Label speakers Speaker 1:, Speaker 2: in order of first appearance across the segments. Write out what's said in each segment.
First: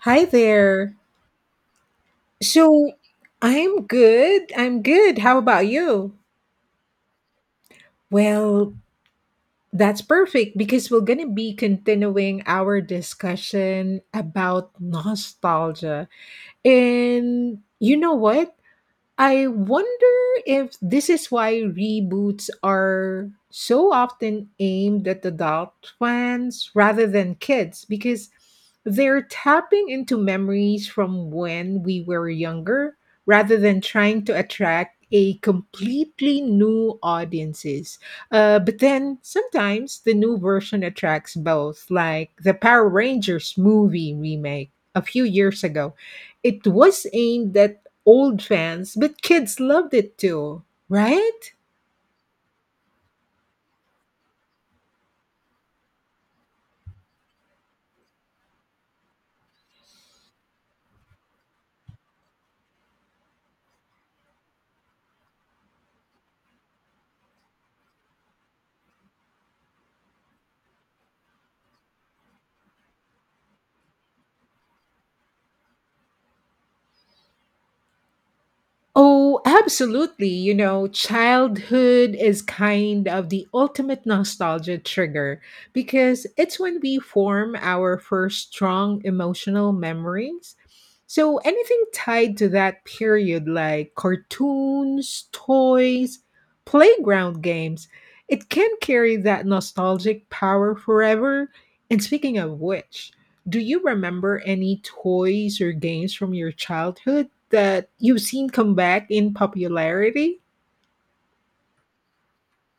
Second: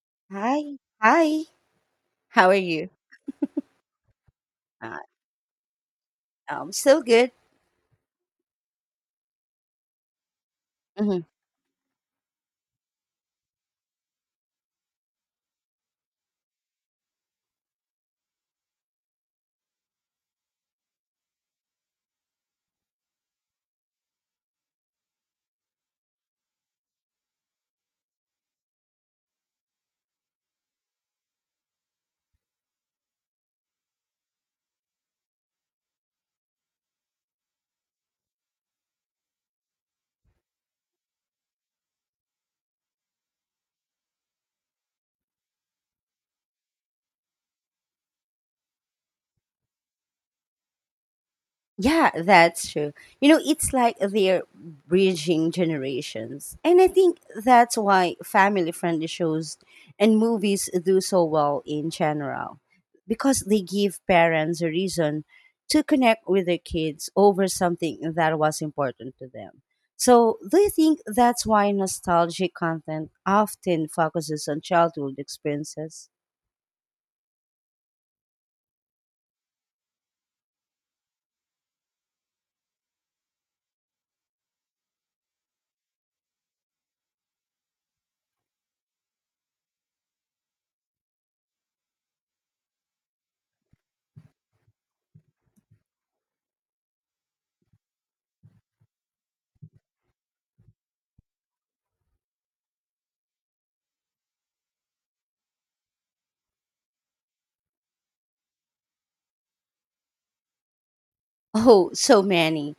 Speaker 1: Hi
Speaker 2: Hi.
Speaker 1: there.
Speaker 2: Hi. How are you?
Speaker 1: So I'm good. I'm
Speaker 2: Uh,
Speaker 1: good. How about you?
Speaker 2: am still good.
Speaker 1: Well, that's perfect because we're going
Speaker 2: hmm
Speaker 1: to be continuing our discussion about nostalgia. And you know what? I wonder if this is why reboots are so often aimed at adult fans rather than kids because they're tapping into memories from when we were younger rather than trying to attract a completely new audiences. But then sometimes the new version attracts both, like the Power Rangers movie remake a few years ago. It was aimed at old fans, but kids loved it too, right?
Speaker 2: Yeah, that's true. You know, it's like they're bridging generations. And I think that's why family friendly shows and movies do so well in general because they give parents a reason to connect with their kids over something that was important to them. So, do you think that's why nostalgic content often focuses on childhood experiences?
Speaker 1: Oh, absolutely. You know, childhood is kind of the ultimate nostalgia trigger because it's when we form our first strong emotional memories. So, anything tied to that period, like cartoons, toys, playground games, it can carry that nostalgic power forever. And speaking of which, do you remember any toys or games from your childhood that you've seen come back in popularity?
Speaker 2: Oh, so many.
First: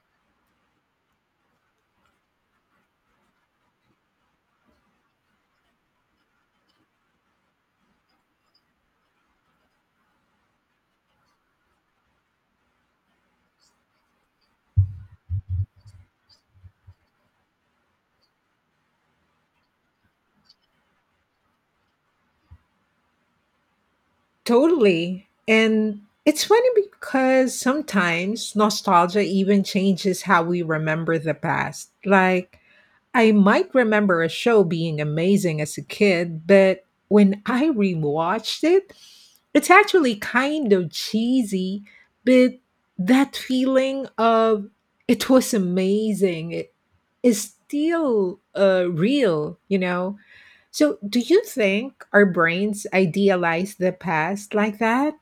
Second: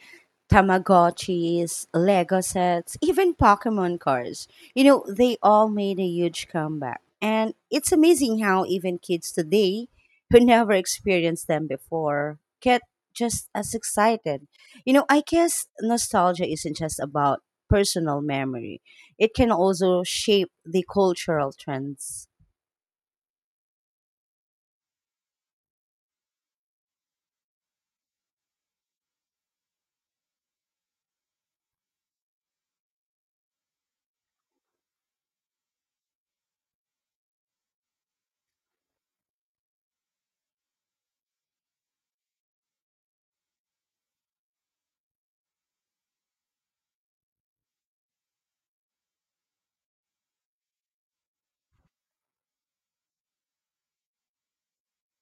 Speaker 2: Tamagotchis, Lego sets, even Pokemon cards. You know, they all made a huge comeback. And it's amazing how even kids today who never experienced them before get just as excited. You know, I guess nostalgia isn't just about personal memory, it can also shape the cultural trends.
Speaker 1: Totally. And it's funny because sometimes nostalgia even changes how we remember the past. Like, I might remember a show being amazing as a kid, but when I rewatched it, it's actually kind of cheesy, but that feeling of it was amazing it is still real, you know? So, do you think our brains idealize the past like that?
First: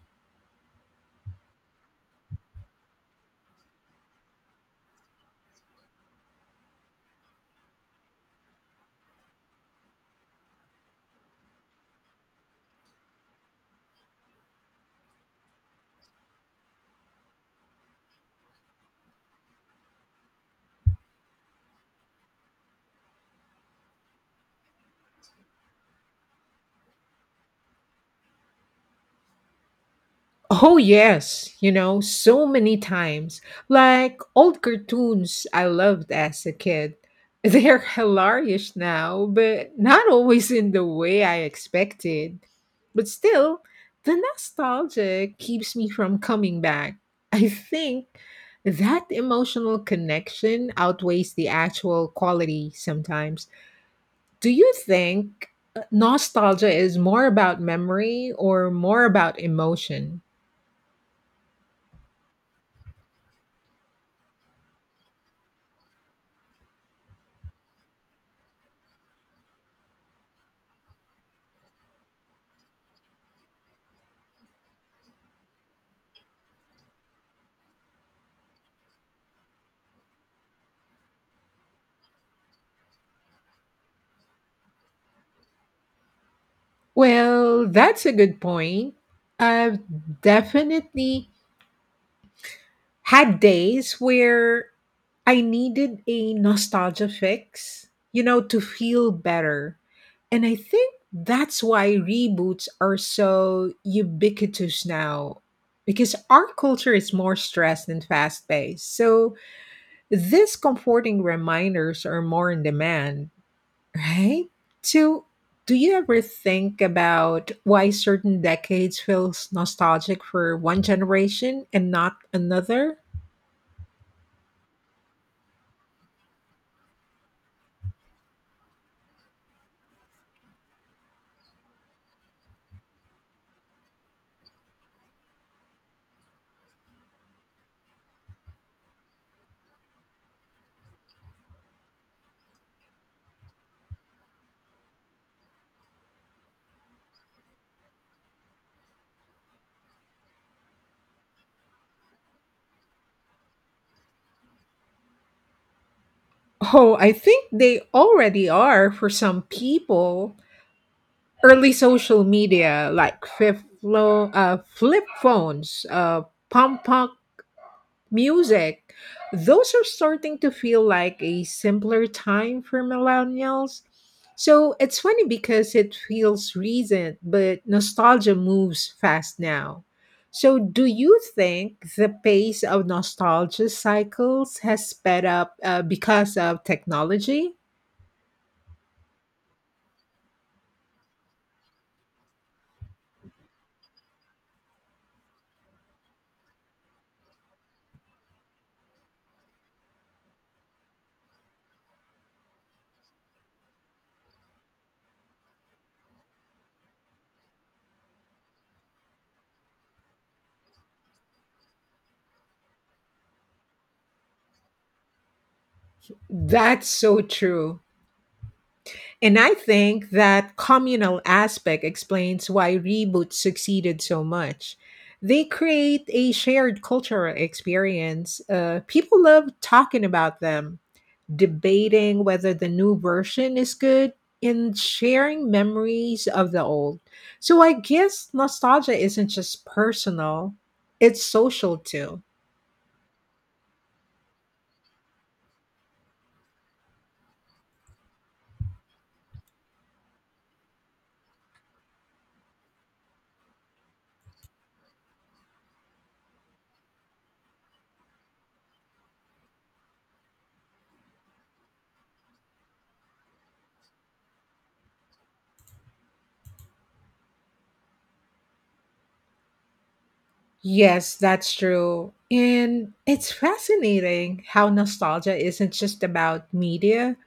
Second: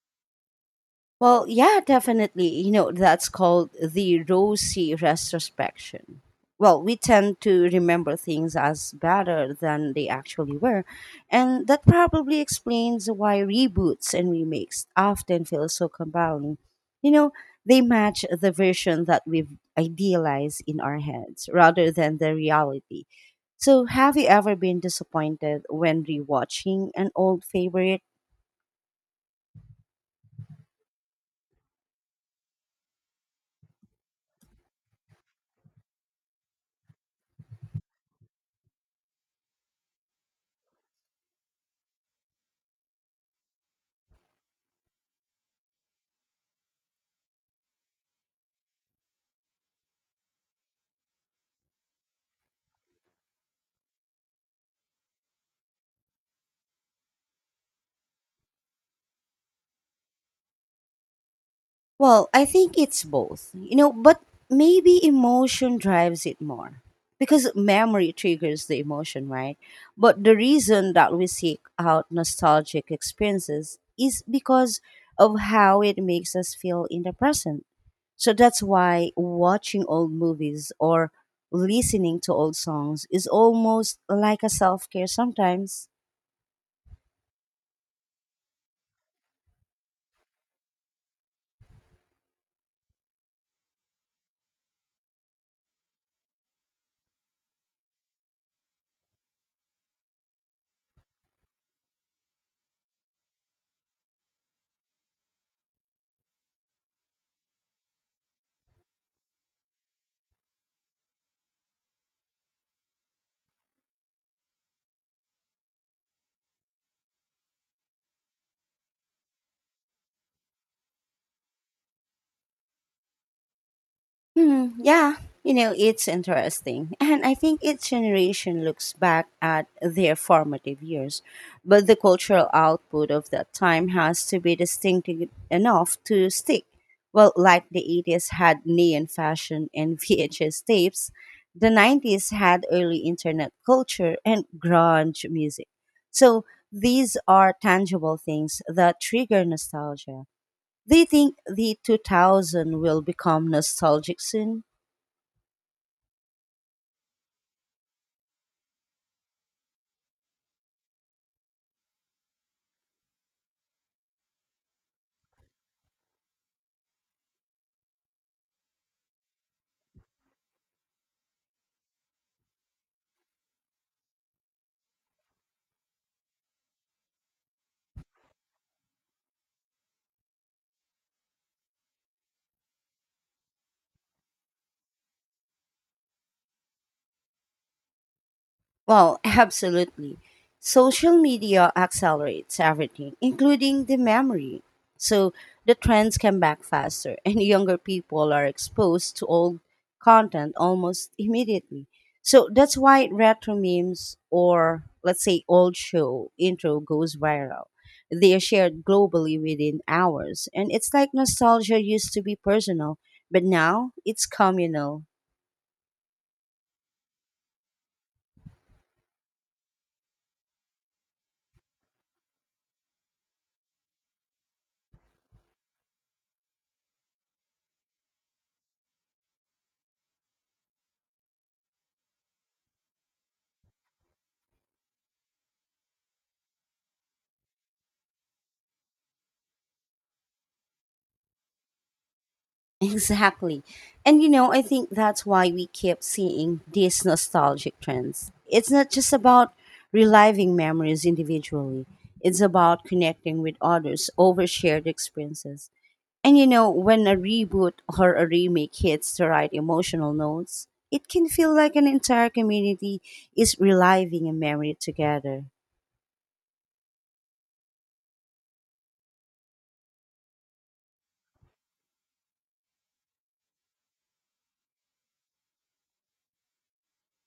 Speaker 2: Well, yeah, definitely. You know, that's called the rosy retrospection. Well, we tend to remember things as better than they actually were. And that probably explains why reboots and remakes often feel so compelling. You know, they match the version that we've idealized in our heads rather than the reality. So, have you ever been disappointed when rewatching an old favorite?
Speaker 1: Oh, yes, you know, so many times. Like old cartoons I loved as a kid. They're hilarious now, but not always in the way I expected. But still, the nostalgia keeps me from coming back. I think that emotional connection outweighs the actual quality sometimes. Do you think nostalgia is more about memory or more about emotion?
Speaker 2: Well, I think it's both, you know, but maybe emotion drives it more because memory triggers the emotion, right? But the reason that we seek out nostalgic experiences is because of how it makes us feel in the present. So that's why watching old movies or listening to old songs is almost like a self care sometimes.
Speaker 1: Well, that's a good point. I've definitely had days where I needed a nostalgia fix, you know, to feel better. And I think that's why reboots are so ubiquitous now because our culture is more stressed and fast paced. So these comforting reminders are more in demand, right? So, do you ever think about why certain decades feels nostalgic for one generation and not another?
Speaker 2: Hmm, yeah, you know, it's interesting. And I think each generation looks back at their formative years, but the cultural output of that time has to be distinctive enough to stick. Well, like the 80s had neon fashion and VHS tapes, the 90s had early internet culture and grunge music. So these are tangible things that trigger nostalgia. Do you think the 2000 will become nostalgic soon?
Speaker 1: Oh, I think they already are for some people. Early social media like flip phones, pump punk music, those are starting to feel like a simpler time for millennials. So it's funny because it feels recent, but nostalgia moves fast now. So, do you think the pace of nostalgia cycles has sped up because of technology?
Speaker 2: Well, absolutely. Social media accelerates everything, including the memory. So the trends come back faster, and younger people are exposed to old content almost immediately. So that's why retro memes or let's say old show intro goes viral. They are shared globally within hours. And it's like nostalgia used to be personal, but now it's communal.
Speaker 1: That's so true. And I think that communal aspect explains why reboots succeeded so much. They create a shared cultural experience. People love talking about them, debating whether the new version is good, and sharing memories of the old. So I guess nostalgia isn't just personal, it's social too.
Speaker 2: Exactly. And you know, I think that's why we keep seeing these nostalgic trends. It's not just about reliving memories individually, it's about connecting with others over shared experiences. And you know, when a reboot or a remake hits the right emotional notes, it can feel like an entire community is reliving a memory together.
Speaker 1: Yes, that's true. And it's fascinating how nostalgia isn't just about media,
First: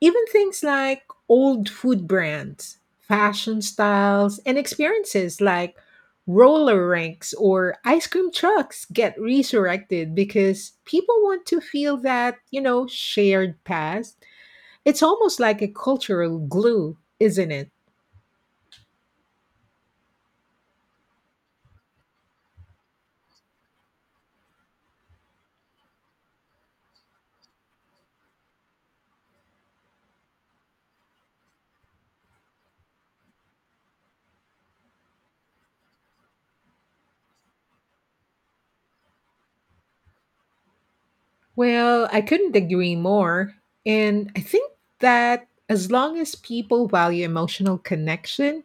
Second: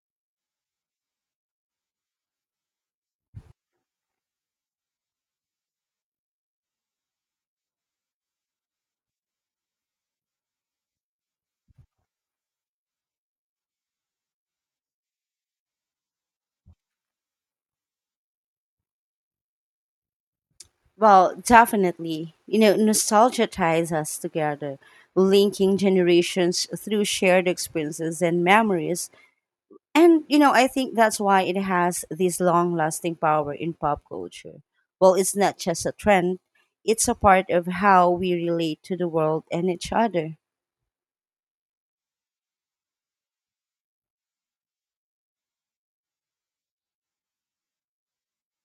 Speaker 1: even things like old food brands, fashion styles, and experiences like roller rinks or ice cream trucks get resurrected because people want to feel that, you know, shared past. It's almost like a cultural glue, isn't it?
Speaker 2: Well, definitely. You know, nostalgia ties us together, linking generations through shared experiences and memories. And, you know, I think that's why it has this long lasting power in pop culture. Well, it's not just a trend, it's a part of how we relate to the world and each other.
Speaker 1: Well, I couldn't agree more. And I think that as long as people value emotional connection,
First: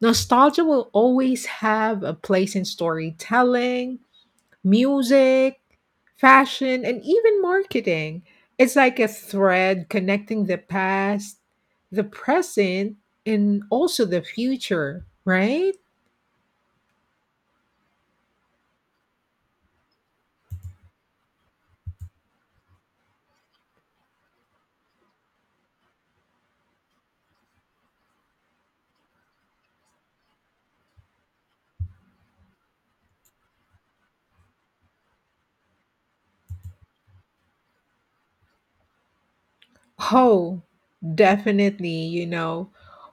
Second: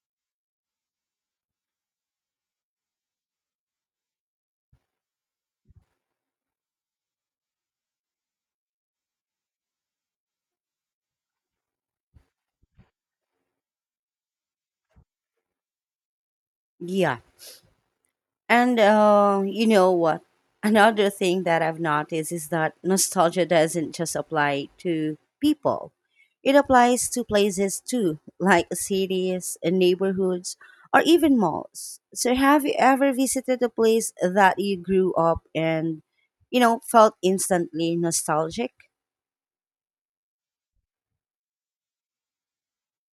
Speaker 1: nostalgia will always have a place in storytelling, music, fashion, and even marketing. It's like a thread connecting the past, the present, and also the future, right?
Speaker 2: Yeah. And you know what? Another thing that I've noticed is that nostalgia doesn't just apply to people, it applies to places too, like cities, neighborhoods, or even malls. So, have you ever visited a place that you grew up and, you know, felt instantly nostalgic?
Speaker 1: Oh, definitely. You know,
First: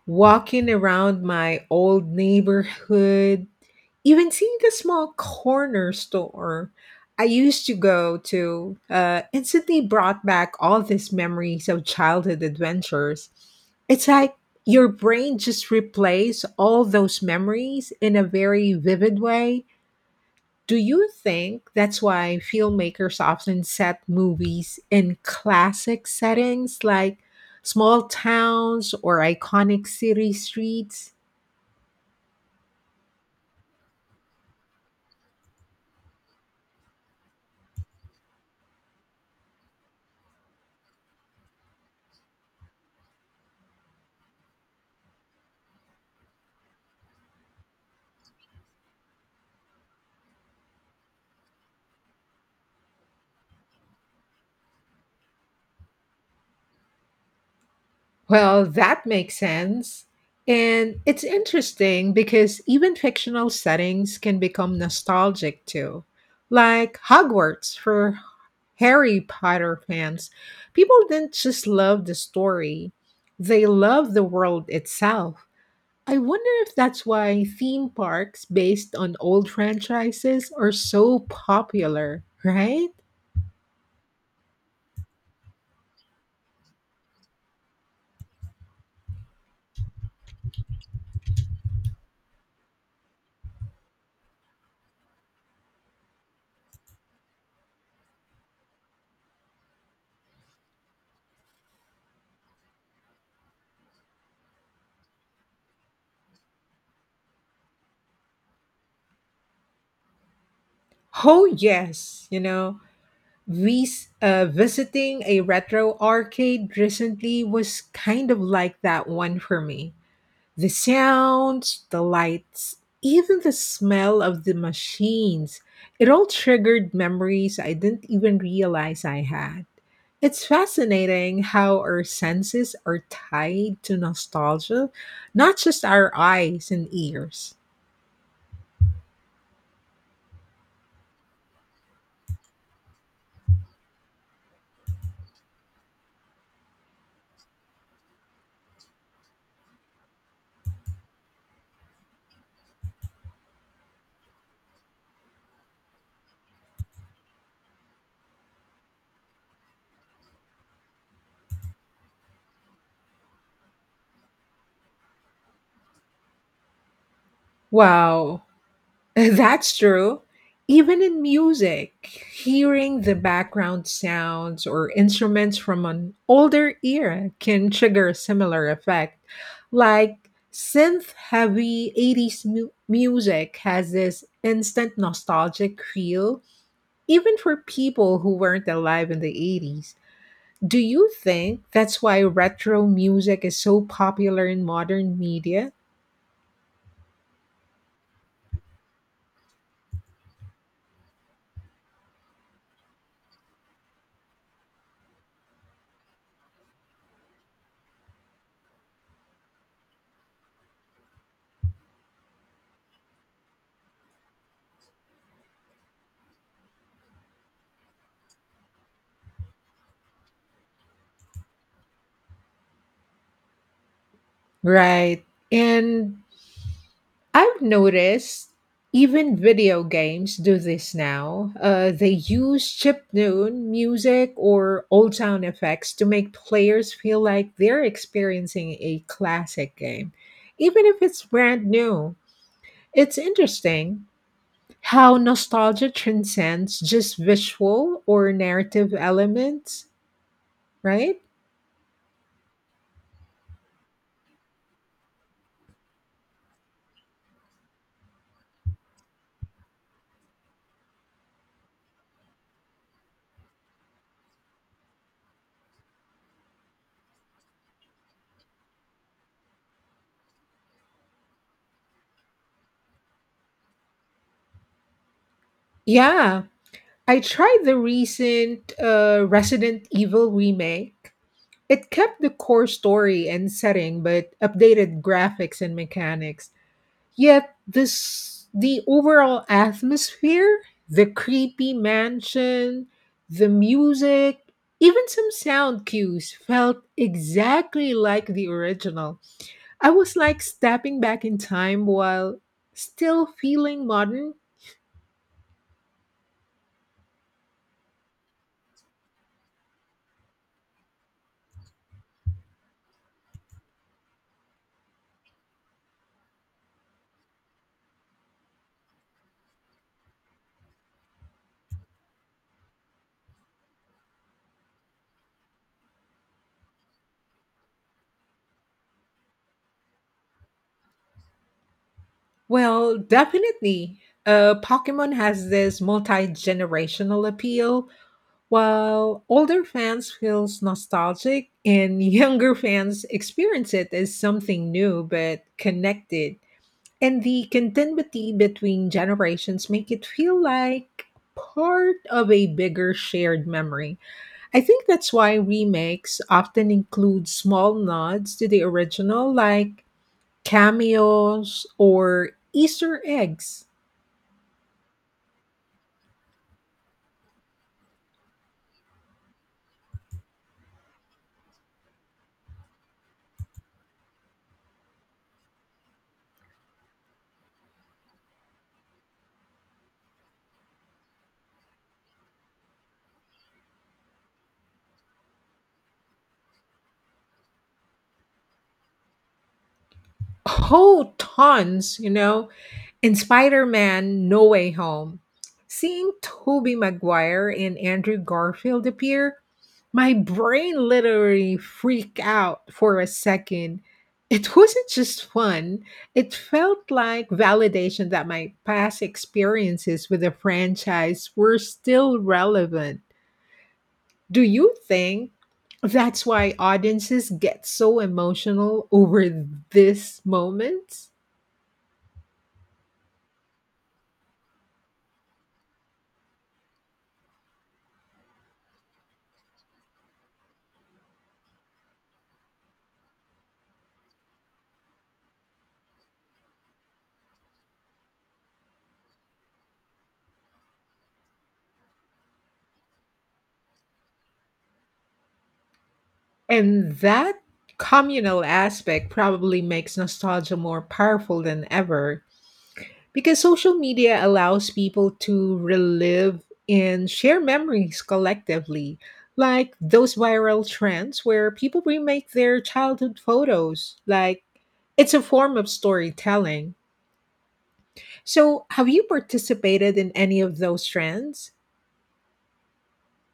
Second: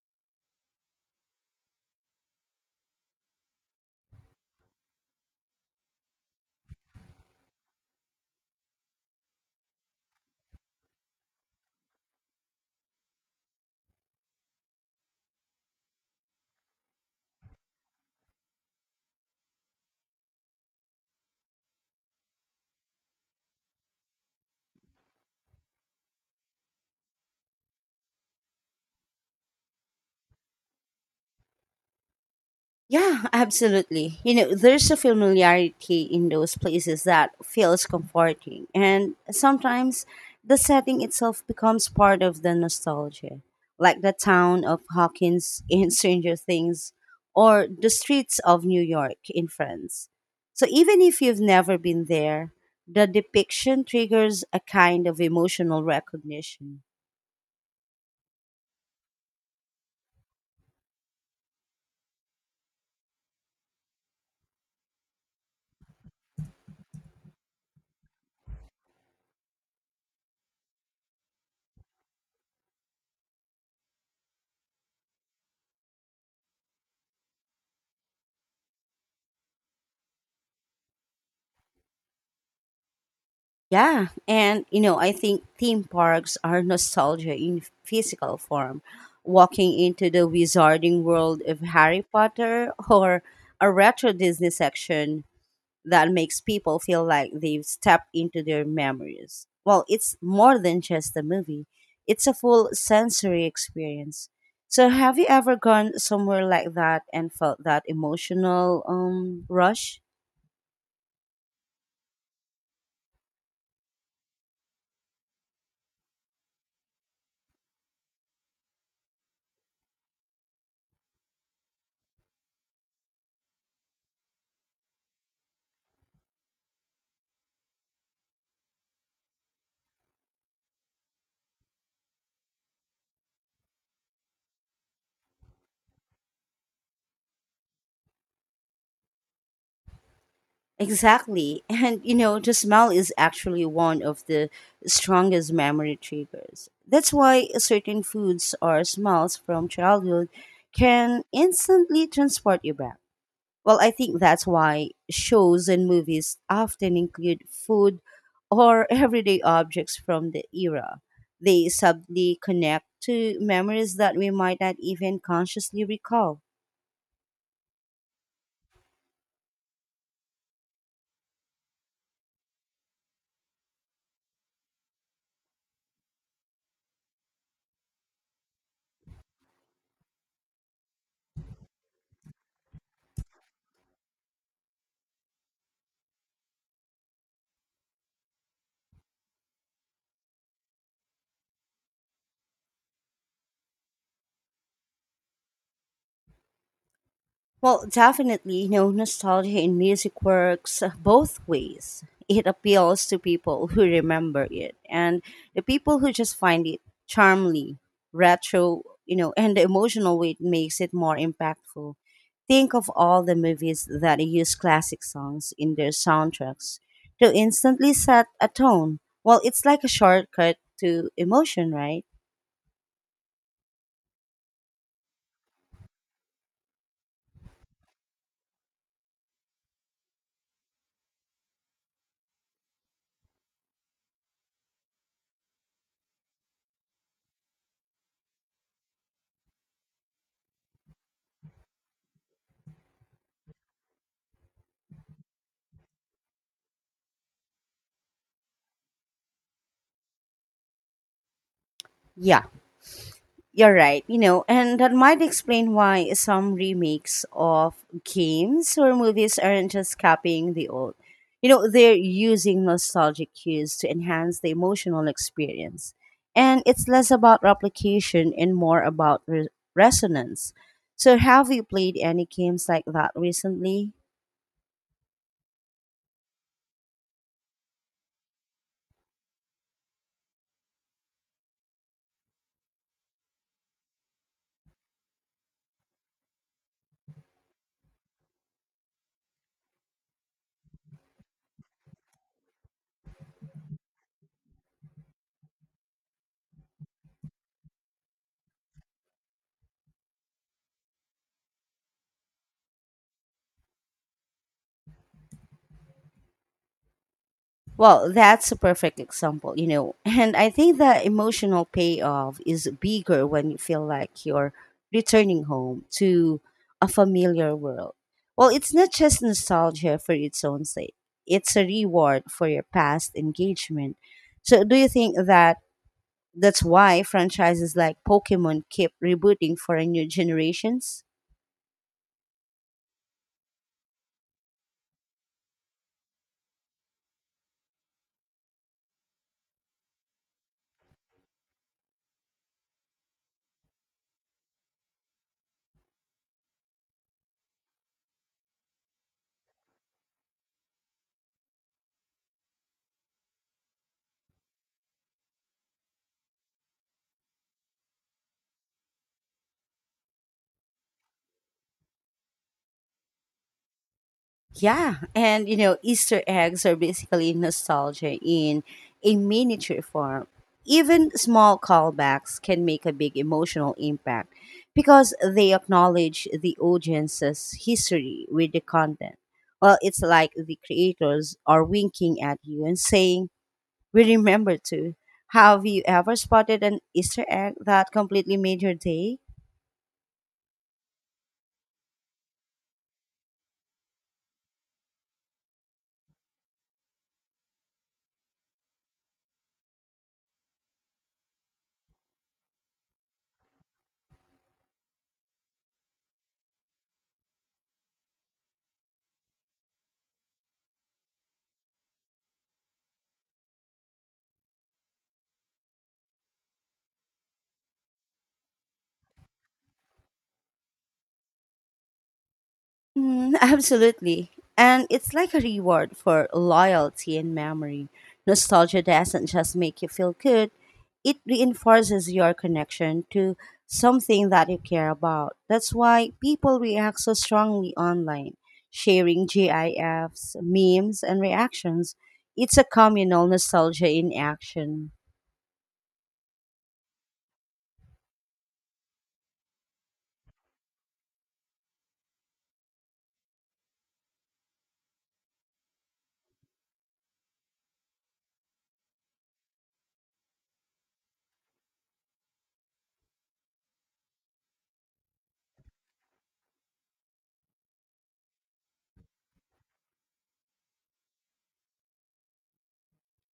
Speaker 1: walking around my old neighborhood, even seeing the small corner store I used to go to, instantly brought back all these memories of childhood adventures. It's like your brain just replays all those memories in a very vivid way. Do you think that's why filmmakers often set movies in classic settings like small towns or iconic city streets?
Speaker 2: Yeah, absolutely. You know, there's a familiarity in those places that feels comforting, and sometimes the setting itself becomes part of the nostalgia, like the town of Hawkins in Stranger Things or the streets of New York in Friends. So even if you've never been there, the depiction triggers a kind of emotional recognition.
Speaker 1: Well, that makes sense. And it's interesting because even fictional settings can become nostalgic too. Like Hogwarts for Harry Potter fans, people didn't just love the story, they loved the world itself. I wonder if that's why theme parks based on old franchises are so popular, right?
Speaker 2: Yeah, and you know, I think theme parks are nostalgia in physical form. Walking into the wizarding world of Harry Potter or a retro Disney section that makes people feel like they've stepped into their memories. Well, it's more than just a movie, it's a full sensory experience. So, have you ever gone somewhere like that and felt that emotional rush?
Speaker 1: Oh, yes. You know, visiting a retro arcade recently was kind of like that one for me. The sounds, the lights, even the smell of the machines, it all triggered memories I didn't even realize I had. It's fascinating how our senses are tied to nostalgia, not just our eyes and ears.
Speaker 2: Exactly. And you know, the smell is actually one of the strongest memory triggers. That's why certain foods or smells from childhood can instantly transport you back. Well, I think that's why shows and movies often include food or everyday objects from the era. They subtly connect to memories that we might not even consciously recall.
Speaker 1: Wow, that's true. Even in music, hearing the background sounds or instruments from an older era can trigger a similar effect. Like synth heavy 80s music has this instant nostalgic feel, even for people who weren't alive in the 80s. Do you think that's why retro music is so popular in modern media?
Speaker 2: Well, definitely, you know, nostalgia in music works both ways. It appeals to people who remember it and the people who just find it charmingly retro, you know, and the emotional weight makes it more impactful. Think of all the movies that use classic songs in their soundtracks to instantly set a tone. Well, it's like a shortcut to emotion, right?
Speaker 1: Right. And I've noticed even video games do this now. They use chiptune music or old sound effects to make players feel like they're experiencing a classic game, even if it's brand new. It's interesting how nostalgia transcends just visual or narrative elements, right?
Speaker 2: Yeah. You're right, you know, and that might explain why some remakes of games or movies aren't just copying the old. You know, they're using nostalgic cues to enhance the emotional experience. And it's less about replication and more about resonance. So, have you played any games like that recently?
Speaker 1: Yeah, I tried the recent Resident Evil remake. It kept the core story and setting but updated graphics and mechanics. Yet this the overall atmosphere, the creepy mansion, the music, even some sound cues felt exactly like the original. I was like stepping back in time while still feeling modern.
Speaker 2: Well, that's a perfect example, you know. And I think the emotional payoff is bigger when you feel like you're returning home to a familiar world. Well, it's not just nostalgia for its own sake, it's a reward for your past engagement. So, do you think that's why franchises like Pokemon keep rebooting for a new generations?
Speaker 1: Well, definitely. Pokemon has this multi generational appeal. While older fans feels nostalgic and younger fans experience it as something new but connected. And the continuity between generations make it feel like part of a bigger shared memory. I think that's why remakes often include small nods to the original like cameos or Easter eggs.
Speaker 2: Yeah, and you know, Easter eggs are basically nostalgia in a miniature form. Even small callbacks can make a big emotional impact because they acknowledge the audience's history with the content. Well, it's like the creators are winking at you and saying, "We remember too." Have you ever spotted an Easter egg that completely made your day?
Speaker 1: Oh, tons, you know. In Spider-Man: No Way Home, seeing Tobey Maguire and Andrew Garfield appear, my brain literally freaked out for a second. It wasn't just fun. It felt like validation that my past experiences with the franchise were still relevant. Do you think that's why audiences get so emotional over this moment?
Speaker 2: Mm, absolutely. And it's like a reward for loyalty and memory. Nostalgia doesn't just make you feel good, it reinforces your connection to something that you care about. That's why people react so strongly online, sharing GIFs, memes, and reactions. It's a communal nostalgia in action.
Speaker 1: And that communal aspect probably makes nostalgia more powerful than ever because social media allows people to relive and share memories collectively, like those viral trends where people remake their childhood photos. Like, it's a form of storytelling. So, have you participated in any of those trends?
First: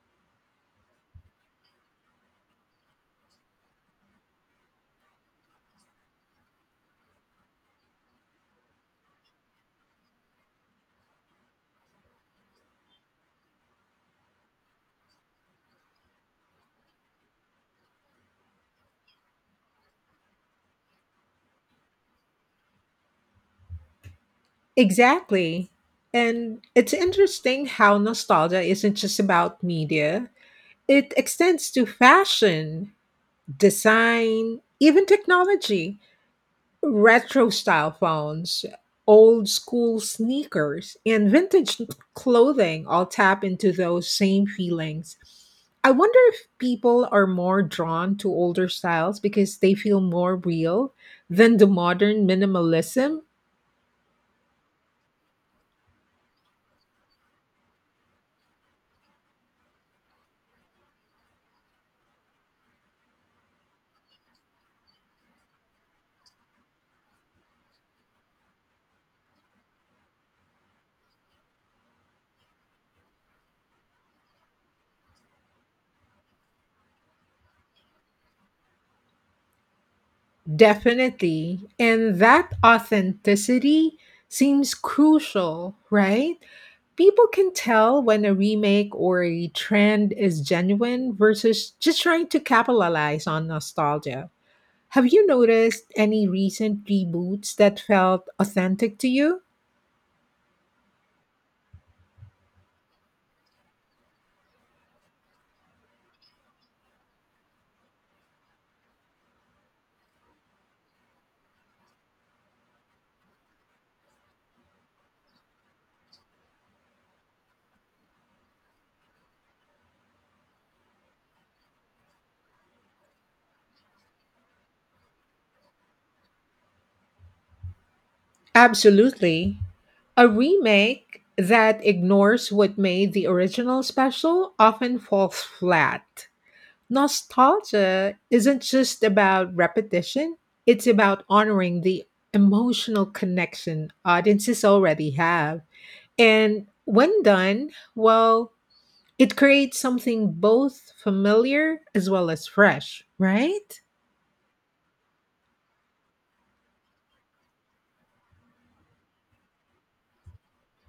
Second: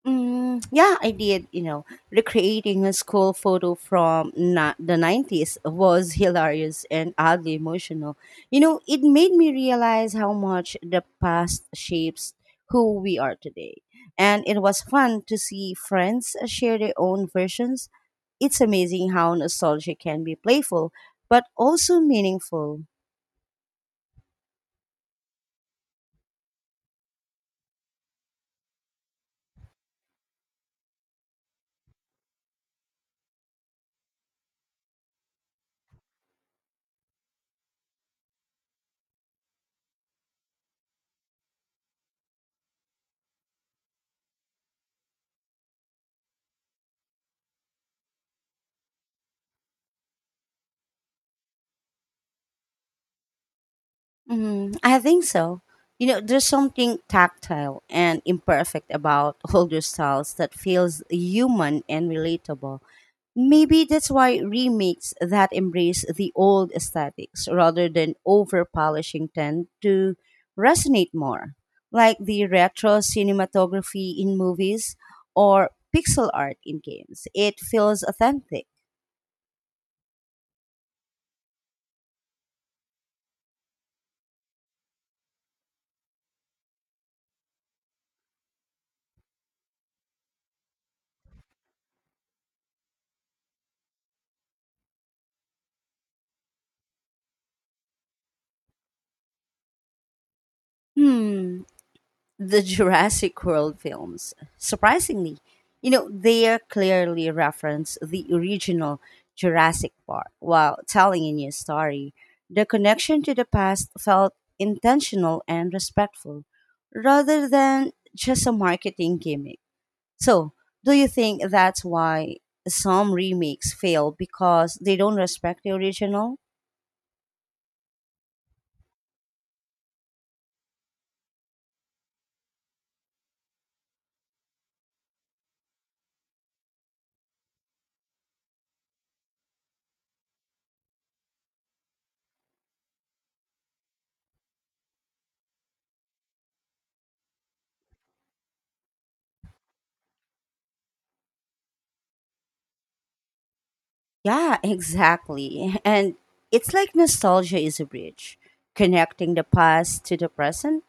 Speaker 2: Mm, yeah, I did. You know, recreating a school photo from the 90s was hilarious and oddly emotional. You know, it made me realize how much the past shapes who we are today. And it was fun to see friends share their own versions. It's amazing how nostalgia can be playful, but also meaningful.
Speaker 1: Exactly. And it's interesting how nostalgia isn't just about media. It extends to fashion, design, even technology. Retro style phones, old school sneakers, and vintage clothing all tap into those same feelings. I wonder if people are more drawn to older styles because they feel more real than the modern minimalism.
Speaker 2: Mm, I think so. You know, there's something tactile and imperfect about older styles that feels human and relatable. Maybe that's why remakes that embrace the old aesthetics rather than over polishing tend to resonate more, like the retro cinematography in movies or pixel art in games. It feels authentic.
Speaker 1: Definitely. And that authenticity seems crucial, right? People can tell when a remake or a trend is genuine versus just trying to capitalize on nostalgia. Have you noticed any recent reboots that felt authentic to you?
Speaker 2: Hmm, the Jurassic World films. Surprisingly, you know, they clearly reference the original Jurassic Park while telling a new story. The connection to the past felt intentional and respectful rather than just a marketing gimmick. So, do you think that's why some remakes fail because they don't respect the original?
Speaker 1: Absolutely. A remake that ignores what made the original special often falls flat. Nostalgia isn't just about repetition, it's about honoring the emotional connection audiences already have. And when done, well, it creates something both familiar as well as fresh, right?
Speaker 2: Yeah, exactly. And it's like nostalgia is a bridge connecting the past to the present.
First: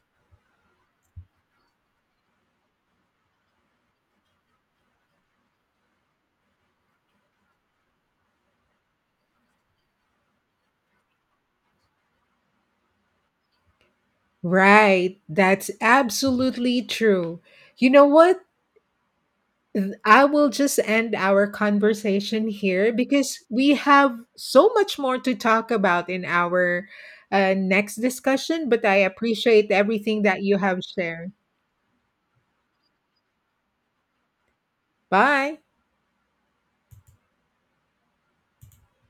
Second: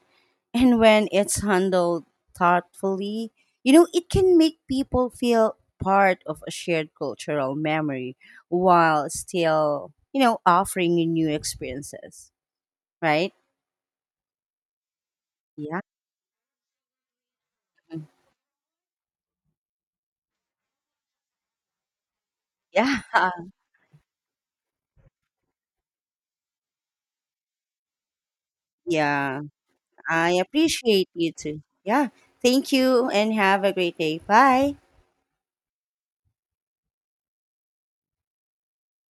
Speaker 2: And when it's handled thoughtfully, you know, it can make people feel part of a shared cultural memory while still, you know, offering you new experiences, right?
Speaker 1: Right, that's
Speaker 2: Yeah.
Speaker 1: absolutely true. You know what? I will just end our conversation here
Speaker 2: Yeah.
Speaker 1: because we have so much more to talk about in our next discussion. But I
Speaker 2: Yeah.
Speaker 1: appreciate everything
Speaker 2: I
Speaker 1: that you have
Speaker 2: appreciate
Speaker 1: shared.
Speaker 2: you too. Yeah. Thank you and have a great day. Bye.
Speaker 1: Bye.